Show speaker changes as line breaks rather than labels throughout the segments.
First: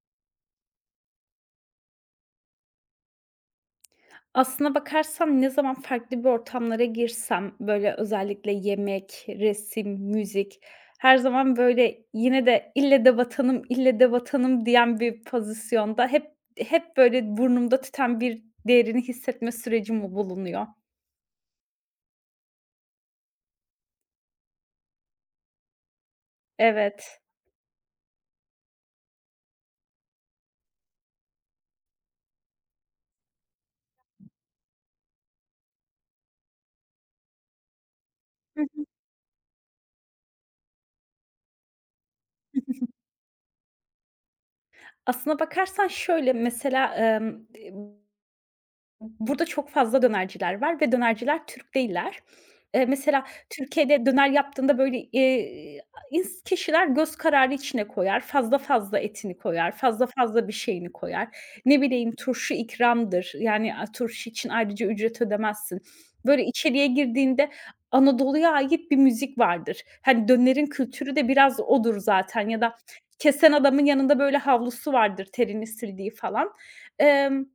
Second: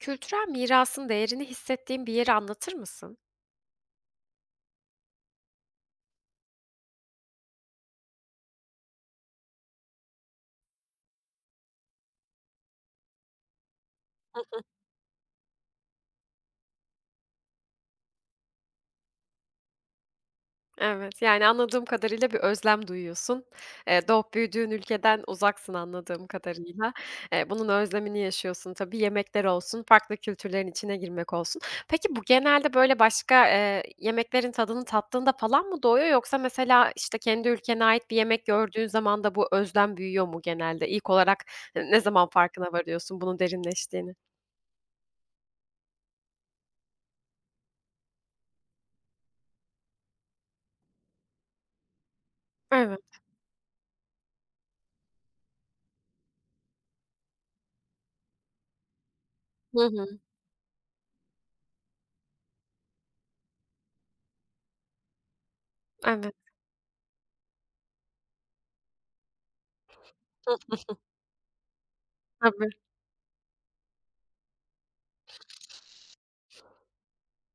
Kültürel mirasın değerini hissettiğin bir yeri anlatır mısın?
Aslına bakarsan ne zaman farklı bir ortamlara girsem, böyle, özellikle yemek, resim, müzik, her zaman, böyle, yine de "İlle de vatanım, ille de vatanım." diyen bir pozisyonda hep, böyle, burnumda tüten bir değerini hissetme süreci mi bulunuyor.
Evet, yani anladığım kadarıyla bir özlem duyuyorsun. Doğup büyüdüğün ülkeden uzaksın anladığım kadarıyla.
Evet.
Bunun özlemini yaşıyorsun tabii. Yemekler olsun, farklı kültürlerin içine girmek olsun. Peki bu genelde böyle başka, yemeklerin tadını tattığında falan mı doğuyor yoksa mesela, işte, kendi ülkene ait bir yemek
Hı hı.
gördüğün zaman da bu özlem büyüyor mu genelde? İlk olarak ne zaman farkına varıyorsun bunun derinleştiğini?
Aslına bakarsan şöyle, mesela, burada çok fazla dönerciler var ve dönerciler Türk değiller.
Evet.
Mesela Türkiye'de döner yaptığında, böyle, kişiler göz kararı içine koyar, fazla fazla etini koyar,
Hı
fazla
hı.
fazla bir şeyini koyar. Ne bileyim, turşu ikramdır, yani, turşu için ayrıca ücret ödemezsin.
Evet.
Böyle, içeriye girdiğinde Anadolu'ya ait bir müzik vardır. Hani, dönerin
Hı,
kültürü de biraz odur zaten ya
tabii.
da kesen adamın yanında, böyle, havlusu vardır terini sildiği falan. Emm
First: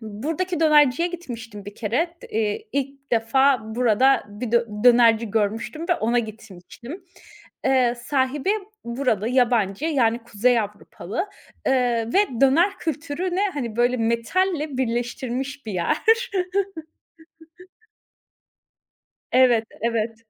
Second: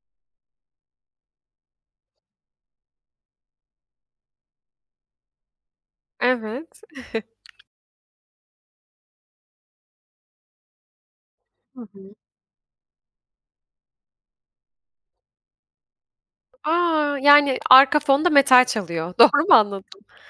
Buradaki dönerciye gitmiştim bir kere. T ilk defa burada bir dönerci görmüştüm ve ona
Evet.
gitmiştim. Sahibi buralı, yabancı, yani Kuzey Avrupalı,
Hı hı.
ve döner kültürünü, hani, böyle, metalle birleştirmiş bir yer.
A! Yani, arka fonda metal çalıyor. Doğru mu
Evet,
anladım?
evet,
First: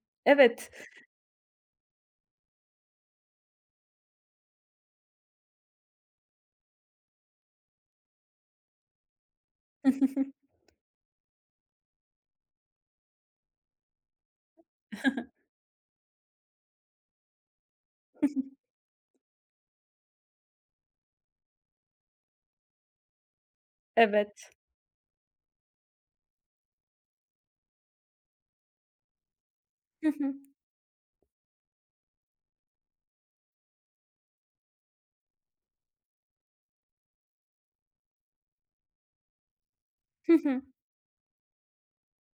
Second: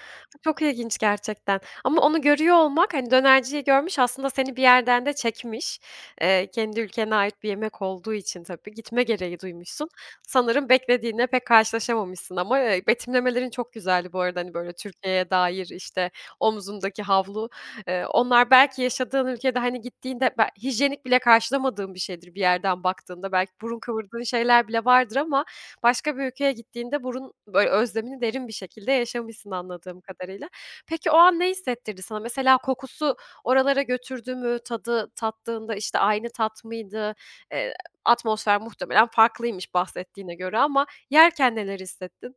Çok
evet.
ilginç gerçekten ama onu görüyor olmak, hani, dönerciyi görmüş, aslında seni bir yerden de çekmiş. Kendi ülkene ait bir yemek olduğu için tabii gitme gereği duymuşsun. Sanırım beklediğinle pek karşılaşamamışsın ama, betimlemelerin çok güzeldi bu arada. Hani, böyle, Türkiye'ye dair, işte, omzundaki havlu, onlar belki yaşadığın ülkede, hani, gittiğinde be hijyenik bile karşılamadığın bir şeydir bir yerden baktığında. Belki burun kıvırdığın
Evet.
şeyler bile vardır ama başka bir ülkeye gittiğinde burun böyle özlemini derin bir şekilde yaşamışsın anladığım
Hı hı.
kadarıyla. Peki o an ne hissettirdi sana? Mesela kokusu oralara götürdü mü? Tadı tattığında, işte, aynı tat mıydı? Eee, atmosfer muhtemelen farklıymış
Hı
bahsettiğine göre
hı.
ama yerken neler hissettin?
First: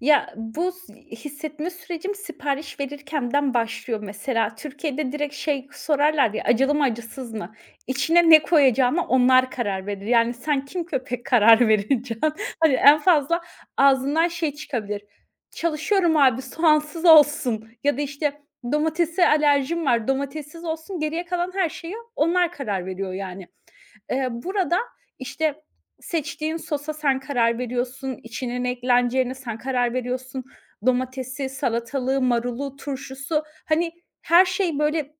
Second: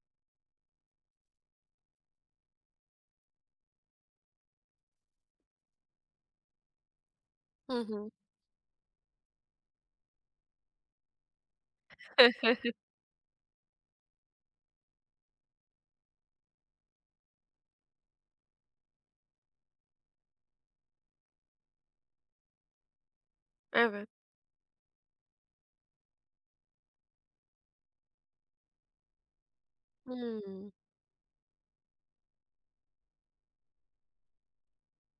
Ya, bu hissetme sürecim sipariş verirkenden başlıyor mesela. Türkiye'de direkt şey sorarlar ya, acılı mı acısız mı?
Hı hı.
İçine ne koyacağına onlar karar verir. Yani sen kim köpek karar vereceksin? Hani en fazla ağzından şey çıkabilir. "Çalışıyorum abi, soğansız olsun." ya da işte, "Domatese alerjim var, domatessiz olsun." Geriye kalan her şeye onlar karar veriyor yani.
Evet.
Burada, işte, seçtiğin sosa sen karar veriyorsun, içine ne ekleneceğine sen karar veriyorsun.
Hımm.
Domatesi, salatalığı, marulu, turşusu, hani, her şey böyle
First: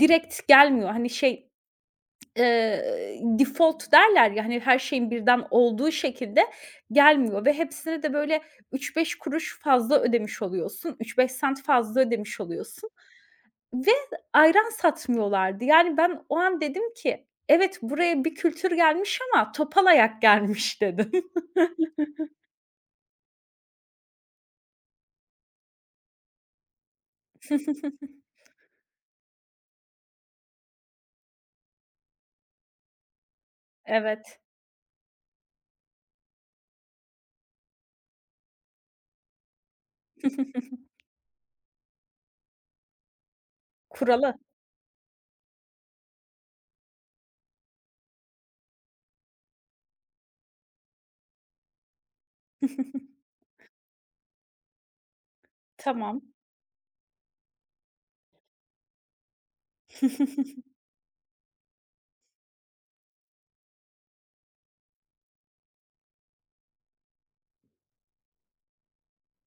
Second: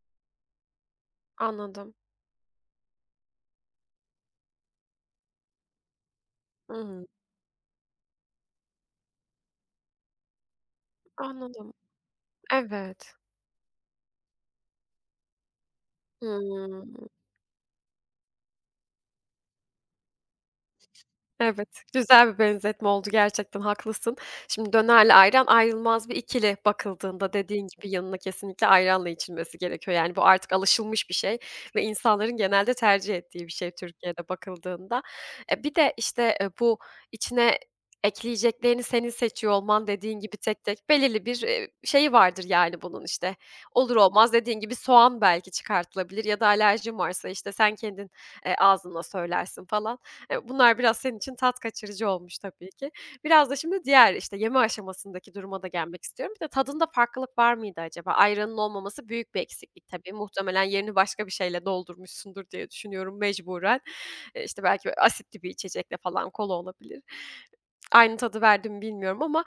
direkt gelmiyor. Hani, şey,
Anladım.
eee, default derler ya, hani, her şeyin birden olduğu şekilde
Hımm.
gelmiyor ve hepsine de böyle 3-5 kuruş fazla ödemiş oluyorsun. 3-5 sent
Anladım.
fazla ödemiş oluyorsun
Evet.
ve ayran satmıyorlardı. Yani, ben o an dedim
Hımm.
ki, "Evet, buraya bir kültür gelmiş ama topal ayak gelmiş." dedim.
Evet, güzel bir benzetme oldu gerçekten, haklısın. Şimdi dönerle ayran ayrılmaz bir ikili bakıldığında dediğin gibi yanına kesinlikle ayranla içilmesi gerekiyor. Yani bu artık alışılmış bir şey ve insanların genelde tercih ettiği bir şey Türkiye'de
Evet.
bakıldığında. E, bir de, işte, bu içine ekleyeceklerini senin seçiyor olman dediğin gibi tek tek belirli bir, şeyi vardır yani bunun, işte. Olur olmaz
Kuralı.
dediğin gibi soğan belki çıkartılabilir ya da alerjin varsa, işte, sen kendin, ağzınla söylersin falan. Bunlar biraz senin için tat kaçırıcı olmuş tabii ki. Biraz da şimdi diğer, işte, yeme aşamasındaki duruma da gelmek
Tamam.
istiyorum. Bir de tadında farklılık var mıydı acaba? Ayranın olmaması büyük bir eksiklik tabii. Muhtemelen yerini başka bir şeyle doldurmuşsundur diye düşünüyorum mecburen. İşte, belki böyle asitli bir içecekle falan kola olabilir. Aynı tadı verdi mi bilmiyorum ama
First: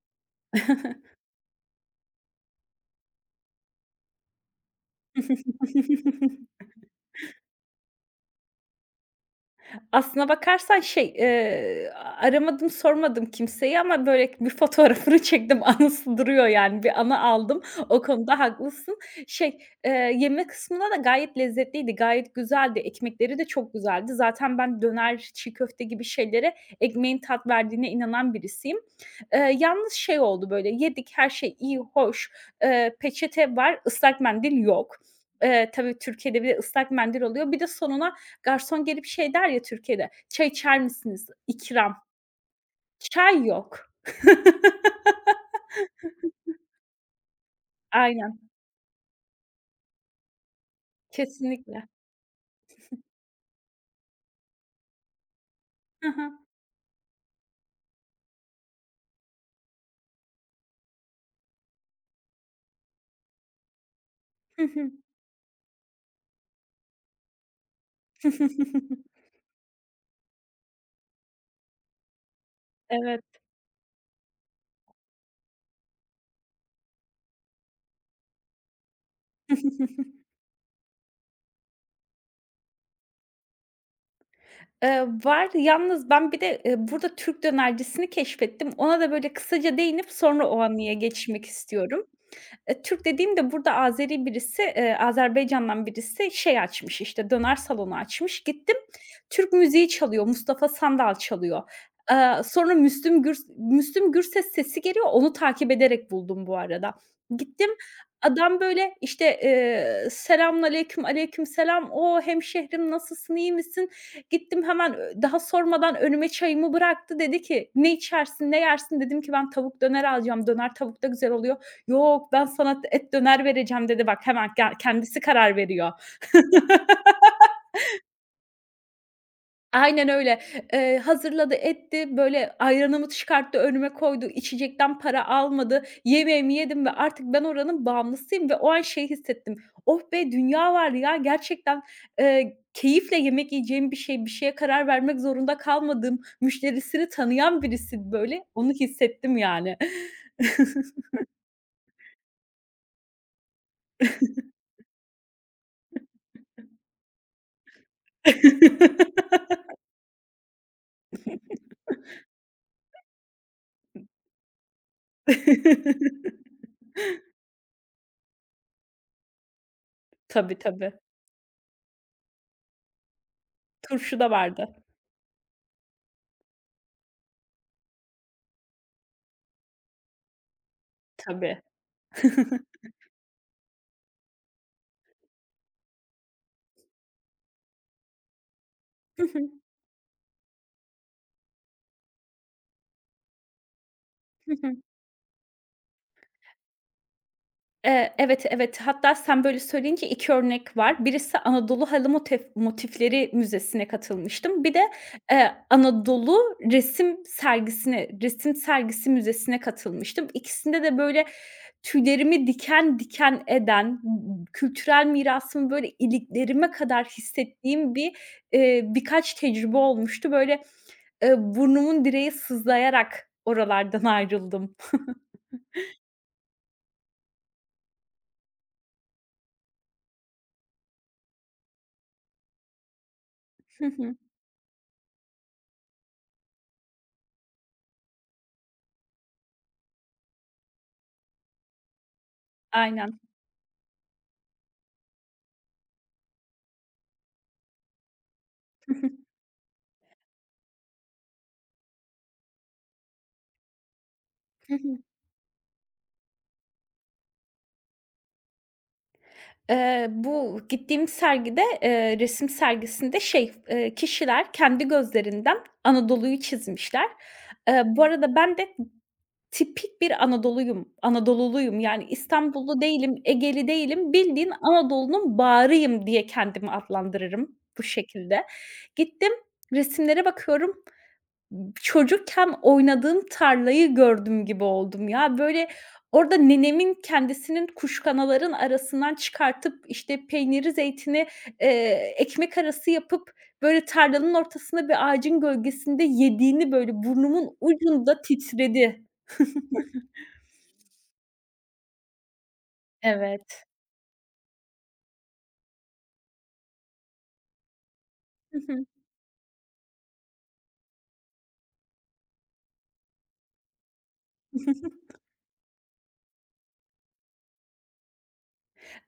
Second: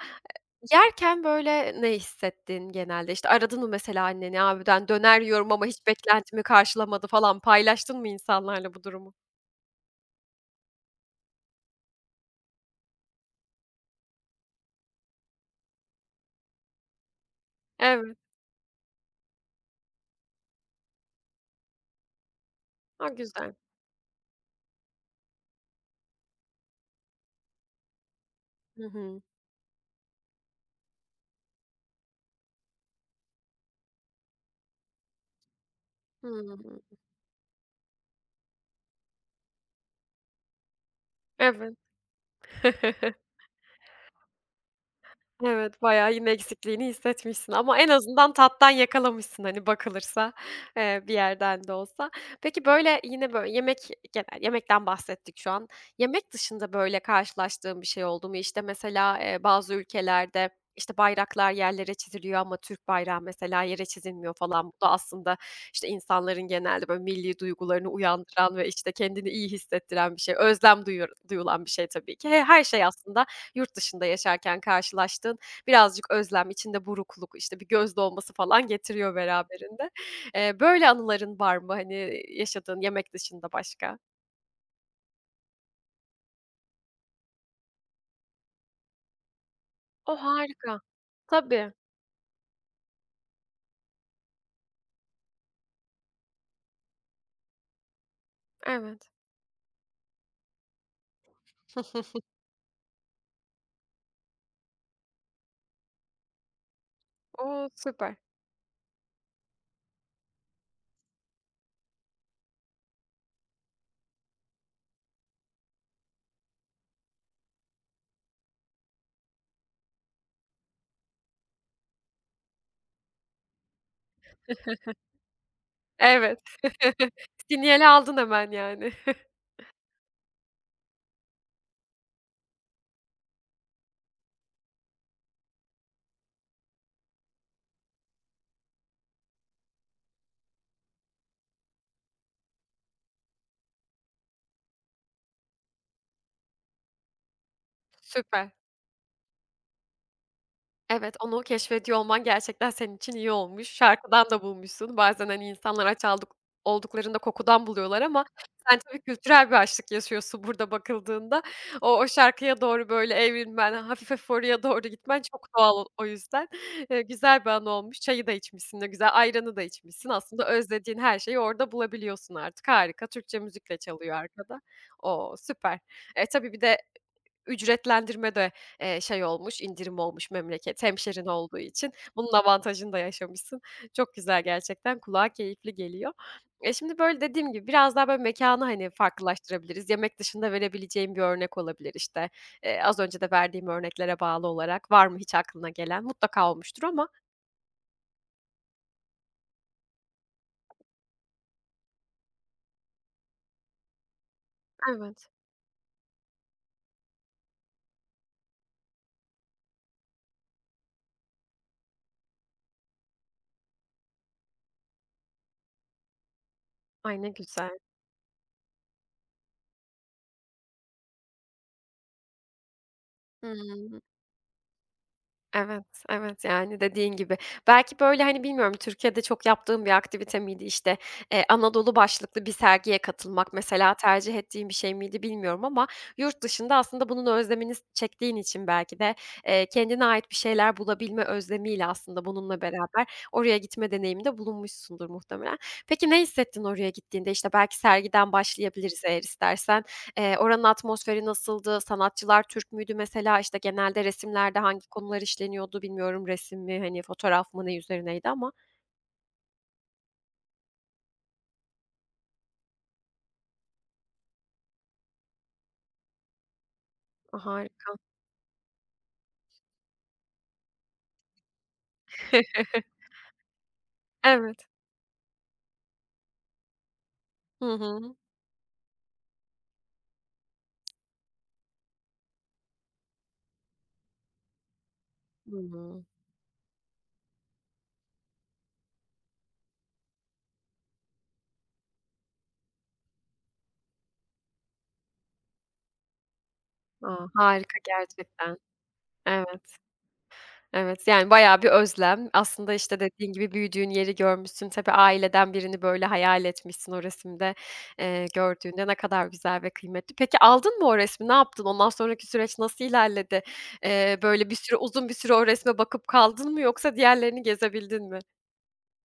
yerken, böyle, ne hissettin genelde? İşte, aradın mı mesela anneni, abiden "Döner yiyorum ama hiç beklentimi karşılamadı." falan paylaştın mı insanlarla bu durumu?
Aslına bakarsan şey, aramadım, sormadım kimseyi ama, böyle, bir fotoğrafını çektim. Anısı duruyor yani. Bir anı aldım. O
Evet.
konuda haklısın. Şey, yeme kısmında da gayet lezzetliydi. Gayet güzeldi.
A,
Ekmekleri de
güzel.
çok güzeldi. Zaten ben döner, çiğ köfte gibi şeylere ekmeğin tat verdiğine inanan birisiyim.
Hı hı.
Yalnız şey oldu, böyle, yedik, her şey iyi, hoş. Peçete var, ıslak mendil yok. Tabii Türkiye'de bir de
Hmm.
ıslak mendil oluyor. Bir de sonuna garson gelip şey der ya Türkiye'de, "Çay içer misiniz?"
Evet.
İkram. Çay yok.
Evet, bayağı yine eksikliğini hissetmişsin ama en azından
Aynen,
tattan yakalamışsın, hani, bakılırsa, bir yerden de
kesinlikle.
olsa. Peki, böyle, yine, böyle, yemek genel yemekten bahsettik şu an.
Hı hı.
Yemek dışında, böyle, karşılaştığın bir şey oldu mu? İşte, mesela, bazı ülkelerde, işte, bayraklar yerlere çiziliyor ama Türk bayrağı mesela yere çizilmiyor
Hı
falan. Bu da
hı.
aslında, işte, insanların genelde, böyle, millî duygularını uyandıran ve, işte, kendini iyi hissettiren bir şey. Özlem duyuyor duyulan bir şey tabii ki. He her şey
Evet.
aslında yurt dışında yaşarken karşılaştığın birazcık özlem, içinde burukluk, işte, bir göz dolması falan getiriyor beraberinde. Böyle anıların var mı, hani, yaşadığın yemek dışında başka?
Var. Yalnız ben bir de, burada Türk dönercisini keşfettim. Ona da böyle kısaca değinip
O,
sonra o
harika.
anıya geçmek
Tabii,
istiyorum. Türk dediğim de burada Azeri birisi, Azerbaycan'dan birisi şey açmış, işte, döner salonu açmış. Gittim,
evet.
Türk müziği çalıyor, Mustafa Sandal çalıyor. Sonra Müslüm Gürses sesi geliyor, onu takip ederek buldum bu arada.
O,
Gittim,
süper.
adam böyle, işte, "Selamünaleyküm." selam. "O, hemşehrim nasılsın, iyi misin?" Gittim hemen, daha sormadan önüme çayımı bıraktı. Dedi ki, "Ne içersin, ne yersin?" Dedim ki, "Ben tavuk döner alacağım, döner tavuk da güzel oluyor." "Yok, ben sana et döner vereceğim." dedi. Bak hemen ya kendisi karar veriyor.
Evet. Sinyali aldın hemen yani.
Aynen öyle. Hazırladı, etti, böyle ayranımı çıkarttı, önüme koydu, içecekten para almadı. Yemeğimi yedim ve artık ben oranın bağımlısıyım ve o an şey hissettim. "Oh be, dünya var ya." Gerçekten, keyifle yemek yiyeceğim bir şeye karar vermek zorunda kalmadığım, müşterisini tanıyan birisi böyle.
Süper.
Onu hissettim yani.
Evet, onu keşfediyor olman gerçekten senin için iyi olmuş. Şarkıdan da bulmuşsun. Bazen, hani, insanlar aç aldık olduklarında kokudan buluyorlar ama sen tabii kültürel bir açlık yaşıyorsun burada bakıldığında. O şarkıya doğru böyle evrilmen, hafif hafif oraya doğru gitmen çok doğal o yüzden. Güzel bir an olmuş. Çayı da içmişsin de güzel, ayranı da içmişsin. Aslında
Tabii,
özlediğin
tabii.
her şeyi orada bulabiliyorsun artık. Harika, Türkçe müzikle çalıyor
Turşu da
arkada.
vardı.
O, süper. E, tabii bir de ücretlendirme de, şey olmuş, indirim olmuş memleket hemşerin olduğu
Tabii.
için. Bunun avantajını da yaşamışsın. Çok güzel gerçekten, kulağa keyifli geliyor. E, şimdi, böyle, dediğim gibi biraz daha, böyle, mekânı, hani,
Hı hı.
farklılaştırabiliriz. Yemek dışında verebileceğim bir örnek olabilir, işte. Az önce de verdiğim örneklere bağlı
Hı hı.
olarak var mı hiç aklına gelen? Mutlaka olmuştur ama
Evet, evet. Hatta sen böyle söyleyince 2 örnek var. Birisi Anadolu Halı Motifleri Müzesi'ne katılmıştım. Bir de,
evet.
Anadolu Resim Sergisi Müzesi'ne katılmıştım. İkisinde de böyle tüylerimi diken diken eden, kültürel mirasımı böyle iliklerime kadar
Ay, ne güzel.
hissettiğim birkaç tecrübe olmuştu. Böyle, burnumun direği sızlayarak
Hıı.
oralardan ayrıldım.
Evet, evet, yani, dediğin gibi. Belki, böyle, hani, bilmiyorum, Türkiye'de çok yaptığım bir aktivite miydi? İşte Anadolu başlıklı bir sergiye katılmak
Hı
mesela
hı.
tercih ettiğim bir şey miydi bilmiyorum ama yurt dışında aslında bunun özlemini s çektiğin için belki de, kendine ait bir şeyler bulabilme özlemiyle aslında bununla beraber
Aynen.
oraya gitme deneyiminde bulunmuşsundur muhtemelen. Peki ne hissettin oraya gittiğinde? İşte, belki sergiden
Hı
başlayabiliriz
hı.
eğer istersen. Oranın atmosferi nasıldı? Sanatçılar Türk müydü mesela? İşte, genelde resimlerde
Hı
hangi
hı.
konular işleniyordu bilmiyorum. Resim mi, hani, fotoğraf mı, ne üzerineydi ama
Bu gittiğim sergide, resim sergisinde şey, kişiler kendi gözlerinden Anadolu'yu çizmişler.
a, harika.
Bu arada ben de tipik bir Anadolu'yum, Anadoluluyum. Yani İstanbullu değilim, Egeli değilim, bildiğin
Evet.
Anadolu'nun bağrıyım diye kendimi adlandırırım
Hı
bu
hı.
şekilde. Gittim, resimlere bakıyorum. Çocukken oynadığım tarlayı gördüm gibi oldum ya.
Hı
Böyle,
hı.
orada nenemin kendisinin kuşkanaların arasından çıkartıp, işte, peyniri, zeytini, ekmek arası yapıp, böyle, tarlanın ortasında bir ağacın gölgesinde yediğini, böyle,
A,
burnumun
harika
ucunda
gerçekten.
titredi.
Evet. Evet, yani bayağı bir özlem. Aslında, işte, dediğin gibi
Evet.
büyüdüğün yeri görmüşsün. Tabii aileden birini böyle hayal etmişsin o resimde, gördüğünde ne kadar güzel ve kıymetli. Peki aldın mı o resmi? Ne yaptın? Ondan sonraki süreç nasıl ilerledi? Böyle bir
Hı
süre
hı.
uzun bir süre o resme bakıp kaldın mı yoksa diğerlerini gezebildin mi?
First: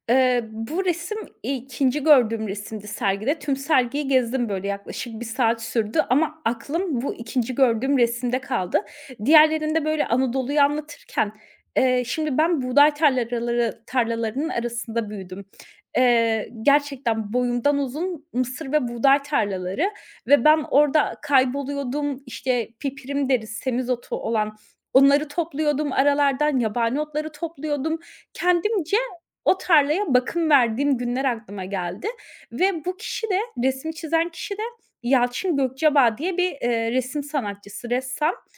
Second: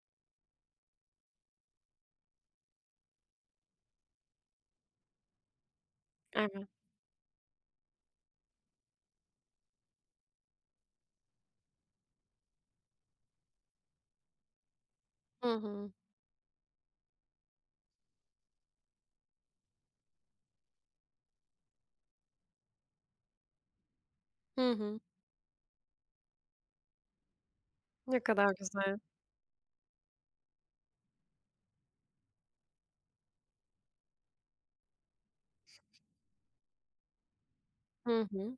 Bu resim ikinci gördüğüm resimdi sergide. Tüm sergiyi gezdim, böyle, yaklaşık bir saat sürdü ama
Evet.
aklım bu ikinci gördüğüm resimde kaldı. Diğerlerinde, böyle, Anadolu'yu anlatırken, şimdi ben buğday tarlalarının arasında büyüdüm.
Hı hı.
Gerçekten boyumdan uzun mısır ve buğday tarlaları ve ben orada kayboluyordum. İşte, pipirim deriz, semizotu olan,
Hı hı.
onları topluyordum aralardan, yabani otları topluyordum.
Ne kadar
Kendimce
güzel.
o tarlaya bakım verdiğim günler aklıma geldi ve bu kişi de, resmi çizen kişi de Yalçın Gökçeada diye bir, resim sanatçısı,
Hı
ressam,
hı.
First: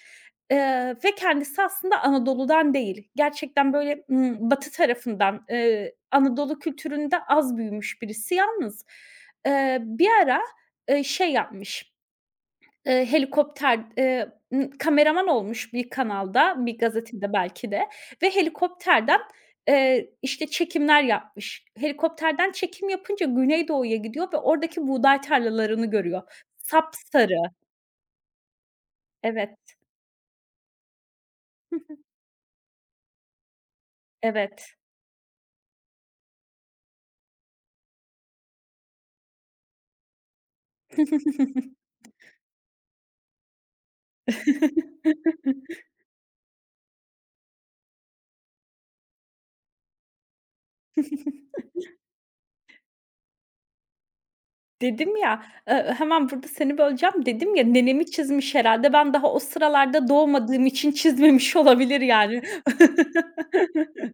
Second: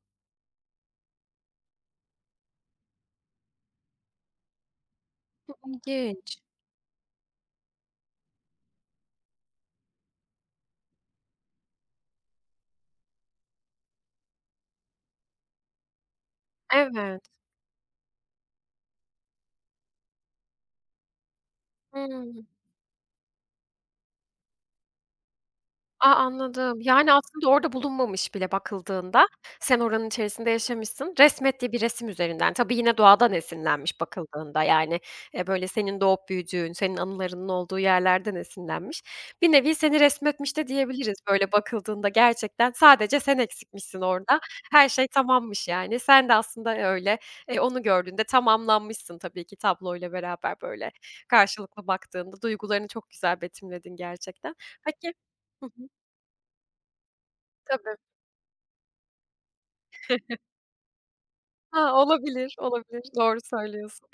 ve kendisi aslında Anadolu'dan değil. Gerçekten böyle, batı tarafından,
İlginç.
Anadolu kültüründe az büyümüş birisi. Yalnız, bir ara, şey yapmış. Helikopter, kameraman olmuş bir kanalda, bir
Evet.
gazetede belki de ve helikopterden, işte, çekimler yapmış.
Hıı.
Helikopterden çekim yapınca Güneydoğu'ya gidiyor ve oradaki buğday tarlalarını
A,
görüyor.
anladım. Yani,
Sapsarı.
aslında orada bulunmamış bile bakıldığında.
Evet.
Sen oranın içerisinde yaşamışsın. Resmettiği
Hı
bir
hı.
resim üzerinden. Tabii yine doğadan esinlenmiş bakıldığında,
Evet.
yani, böyle, senin doğup büyüdüğün, senin anılarının olduğu yerlerden esinlenmiş. Bir nevi seni resmetmiş de diyebiliriz, böyle, bakıldığında gerçekten sadece sen eksikmişsin orada. Her şey tamammış, yani. Sen de aslında öyle, onu gördüğünde tamamlanmışsın tabii ki tabloyla beraber, böyle, karşılıklı baktığında. Duygularını çok güzel betimledin gerçekten. Peki
Dedim ya,
Hı hı.
hemen burada seni böleceğim. Dedim ya,
Tabii.
nenemi çizmiş herhâlde. Ben daha o sıralarda doğmadığım için çizmemiş
Ha,
olabilir yani.
olabilir, olabilir. Doğru söylüyorsun.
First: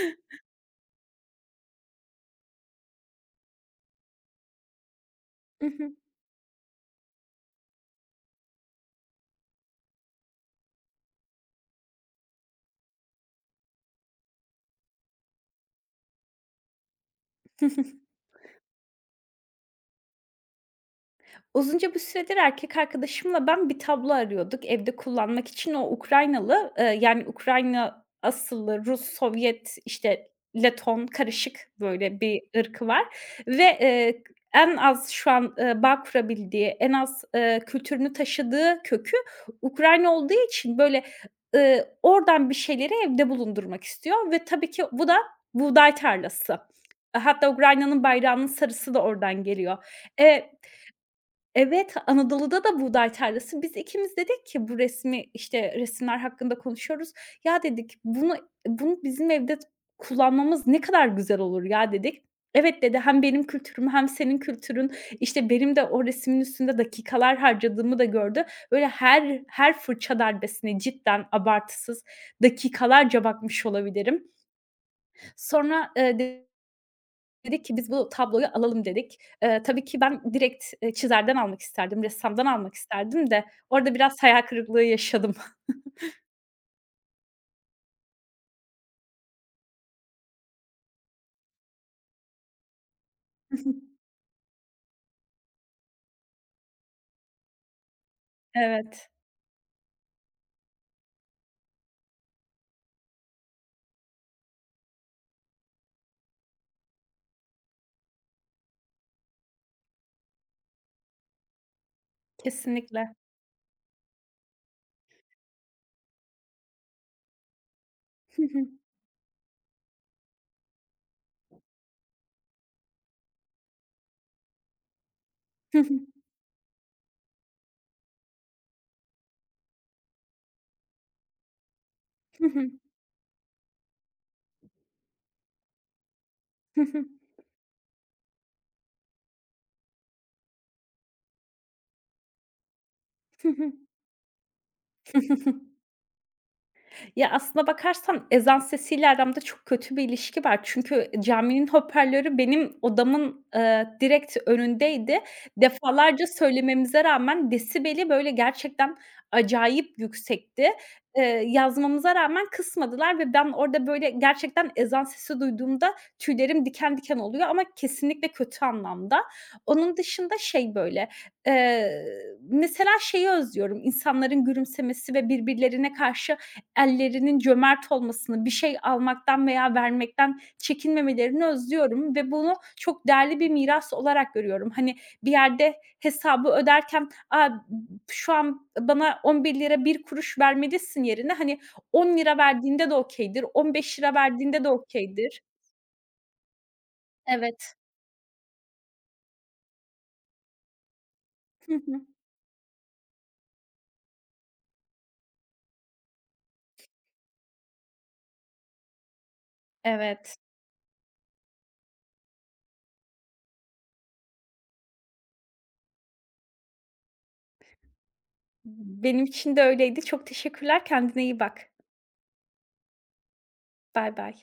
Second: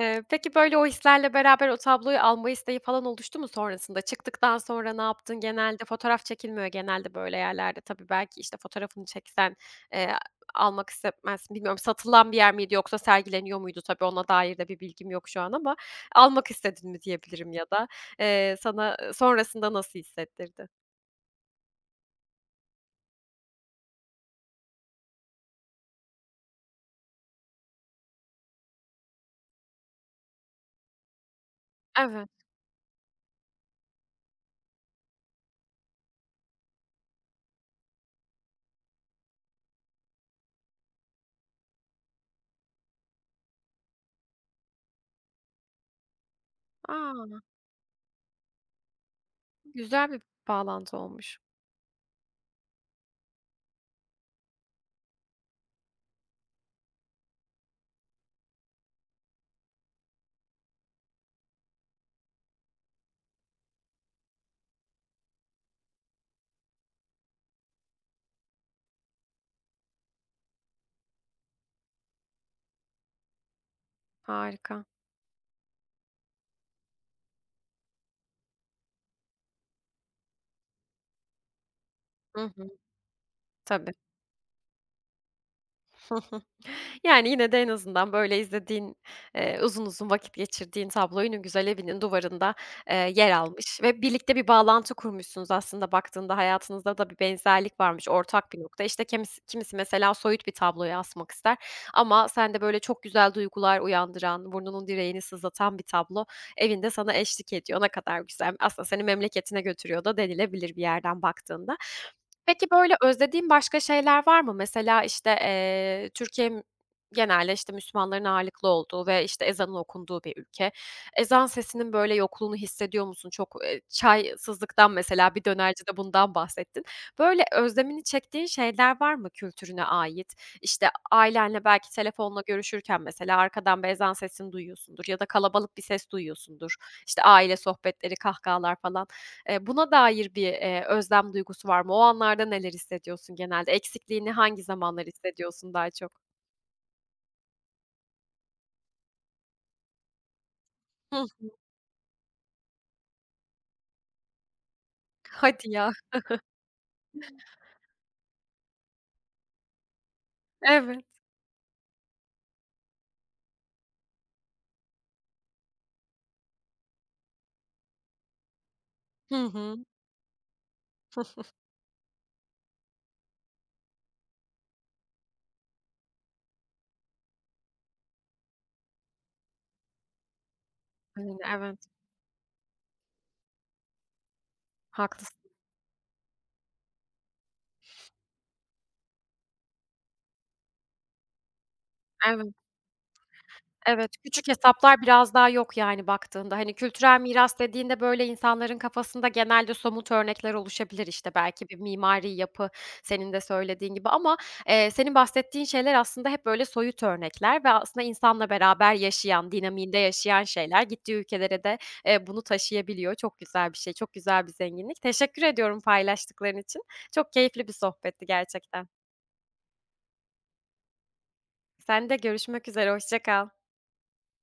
Peki, böyle, o hislerle beraber o tabloyu alma isteği falan oluştu mu sonrasında? Çıktıktan sonra ne yaptın?
I
Genelde
hı.
fotoğraf çekilmiyor genelde böyle yerlerde. Tabii, belki, işte, fotoğrafını çeksen, eee, almak istemezsin. Bilmiyorum satılan bir yer miydi yoksa sergileniyor muydu? Tabii, ona dair de bir bilgim yok şu an ama almak istedin mi diyebilirim ya da, sana, sonrasında nasıl hissettirdi?
Uzunca bir süredir erkek arkadaşımla ben bir tablo arıyorduk evde kullanmak için. O Ukraynalı, yani Ukrayna asıllı Rus, Sovyet, işte, Leton karışık böyle
Evet.
bir ırkı var ve, en az şu an, bağ kurabildiği, en az, kültürünü taşıdığı kökü Ukrayna olduğu için, böyle, oradan bir şeyleri evde bulundurmak istiyor ve tabii ki bu da buğday tarlası.
A!
Hatta Ukrayna'nın bayrağının sarısı da oradan geliyor.
Güzel bir
Eee
bağlantı olmuş.
Evet, Anadolu'da da buğday tarlası. Biz ikimiz dedik ki bu resmi, işte, resimler hakkında konuşuyoruz. "Ya" dedik, bunu bizim evde kullanmamız ne kadar güzel olur ya." dedik. "Evet." dedi, "Hem benim kültürüm hem senin kültürün." işte benim de o resmin üstünde dakikalar harcadığımı da gördü. Böyle her fırça darbesine cidden abartısız dakikalarca bakmış olabilirim.
Harika.
Sonra, dedik ki, "Biz bu tabloyu alalım." dedik. Tabii ki ben direkt, çizerden almak isterdim,
Hı
ressamdan
hı.
almak isterdim de
Tabii.
orada biraz hayal kırıklığı yaşadım.
Yani, yine de en azından, böyle, izlediğin, uzun uzun vakit geçirdiğin tablo yine güzel evinin duvarında, yer
Hı hı.
almış ve birlikte bir bağlantı kurmuşsunuz aslında baktığında hayatınızda da bir benzerlik varmış, ortak bir nokta. İşte,
Evet,
kimisi mesela soyut bir tabloya asmak ister ama sende, böyle, çok güzel duygular uyandıran, burnunun direğini sızlatan bir tablo evinde sana eşlik ediyor. Ne kadar güzel. Aslında seni memleketine götürüyor da denilebilir bir yerden baktığında. Peki, böyle,
kesinlikle.
özlediğin başka şeyler var mı? Mesela, işte, Türkiye m genelde, işte, Müslümanların ağırlıklı olduğu ve, işte, ezanın okunduğu bir ülke. Ezan sesinin, böyle, yokluğunu hissediyor musun? Çok, çaysızlıktan mesela bir dönercide bundan bahsettin. Böyle özlemini çektiğin şeyler var mı kültürüne ait? İşte, ailenle belki telefonla
Hı hı.
görüşürken mesela arkadan bir ezan sesini duyuyorsundur ya da kalabalık bir ses duyuyorsundur.
Hı hı. Hı hı.
İşte, aile sohbetleri, kahkahalar falan. Buna dair bir, özlem duygusu var mı? O anlarda neler hissediyorsun
Hı
genelde?
hı.
Eksikliğini hangi zamanlar
Hı hı.
hissediyorsun daha çok?
Ya, aslına bakarsan ezan sesiyle aramda çok kötü bir ilişki var. Çünkü
Hıh.
caminin hoparlörü benim odamın, direkt önündeydi.
Hadi ya.
Defalarca söylememize rağmen desibeli, böyle, gerçekten acayip yüksekti.
Evet.
Yazmamıza rağmen kısmadılar ve ben orada, böyle, gerçekten ezan sesi duyduğumda tüylerim diken diken oluyor ama kesinlikle kötü anlamda.
Hı hı.
Onun dışında şey, böyle, eee, mesela şeyi özlüyorum, insanların gülümsemesi ve birbirlerine karşı ellerinin cömert olmasını, bir şey almaktan veya vermekten
Aynen,
çekinmemelerini
evet.
özlüyorum ve bunu çok değerli bir miras olarak görüyorum. Hani, bir
Haklısın.
yerde hesabı öderken, "A, şu an bana 11 lira 1 kuruş vermelisin." yerine, hani, 10 lira
Evet.
verdiğinde de okay'dir, on beş
Evet,
lira
küçük
verdiğinde de
hesaplar biraz
okay'dir.
daha yok yani baktığında. Hani kültürel miras
Evet.
dediğinde böyle insanların kafasında genelde somut örnekler oluşabilir işte belki
Hı
bir
hı.
mimari yapı senin de söylediğin gibi ama, senin bahsettiğin şeyler aslında hep böyle soyut örnekler ve aslında insanla beraber yaşayan, dinamiğinde
Evet.
yaşayan şeyler. Gittiği ülkelere de, bunu taşıyabiliyor. Çok güzel bir şey, çok güzel bir zenginlik. Teşekkür ediyorum paylaştıkların için. Çok keyifli bir sohbetti gerçekten.
Benim için de öyleydi. Çok teşekkürler. Kendine iyi bak.
Sen de görüşmek üzere, hoşça kal.
Baybay.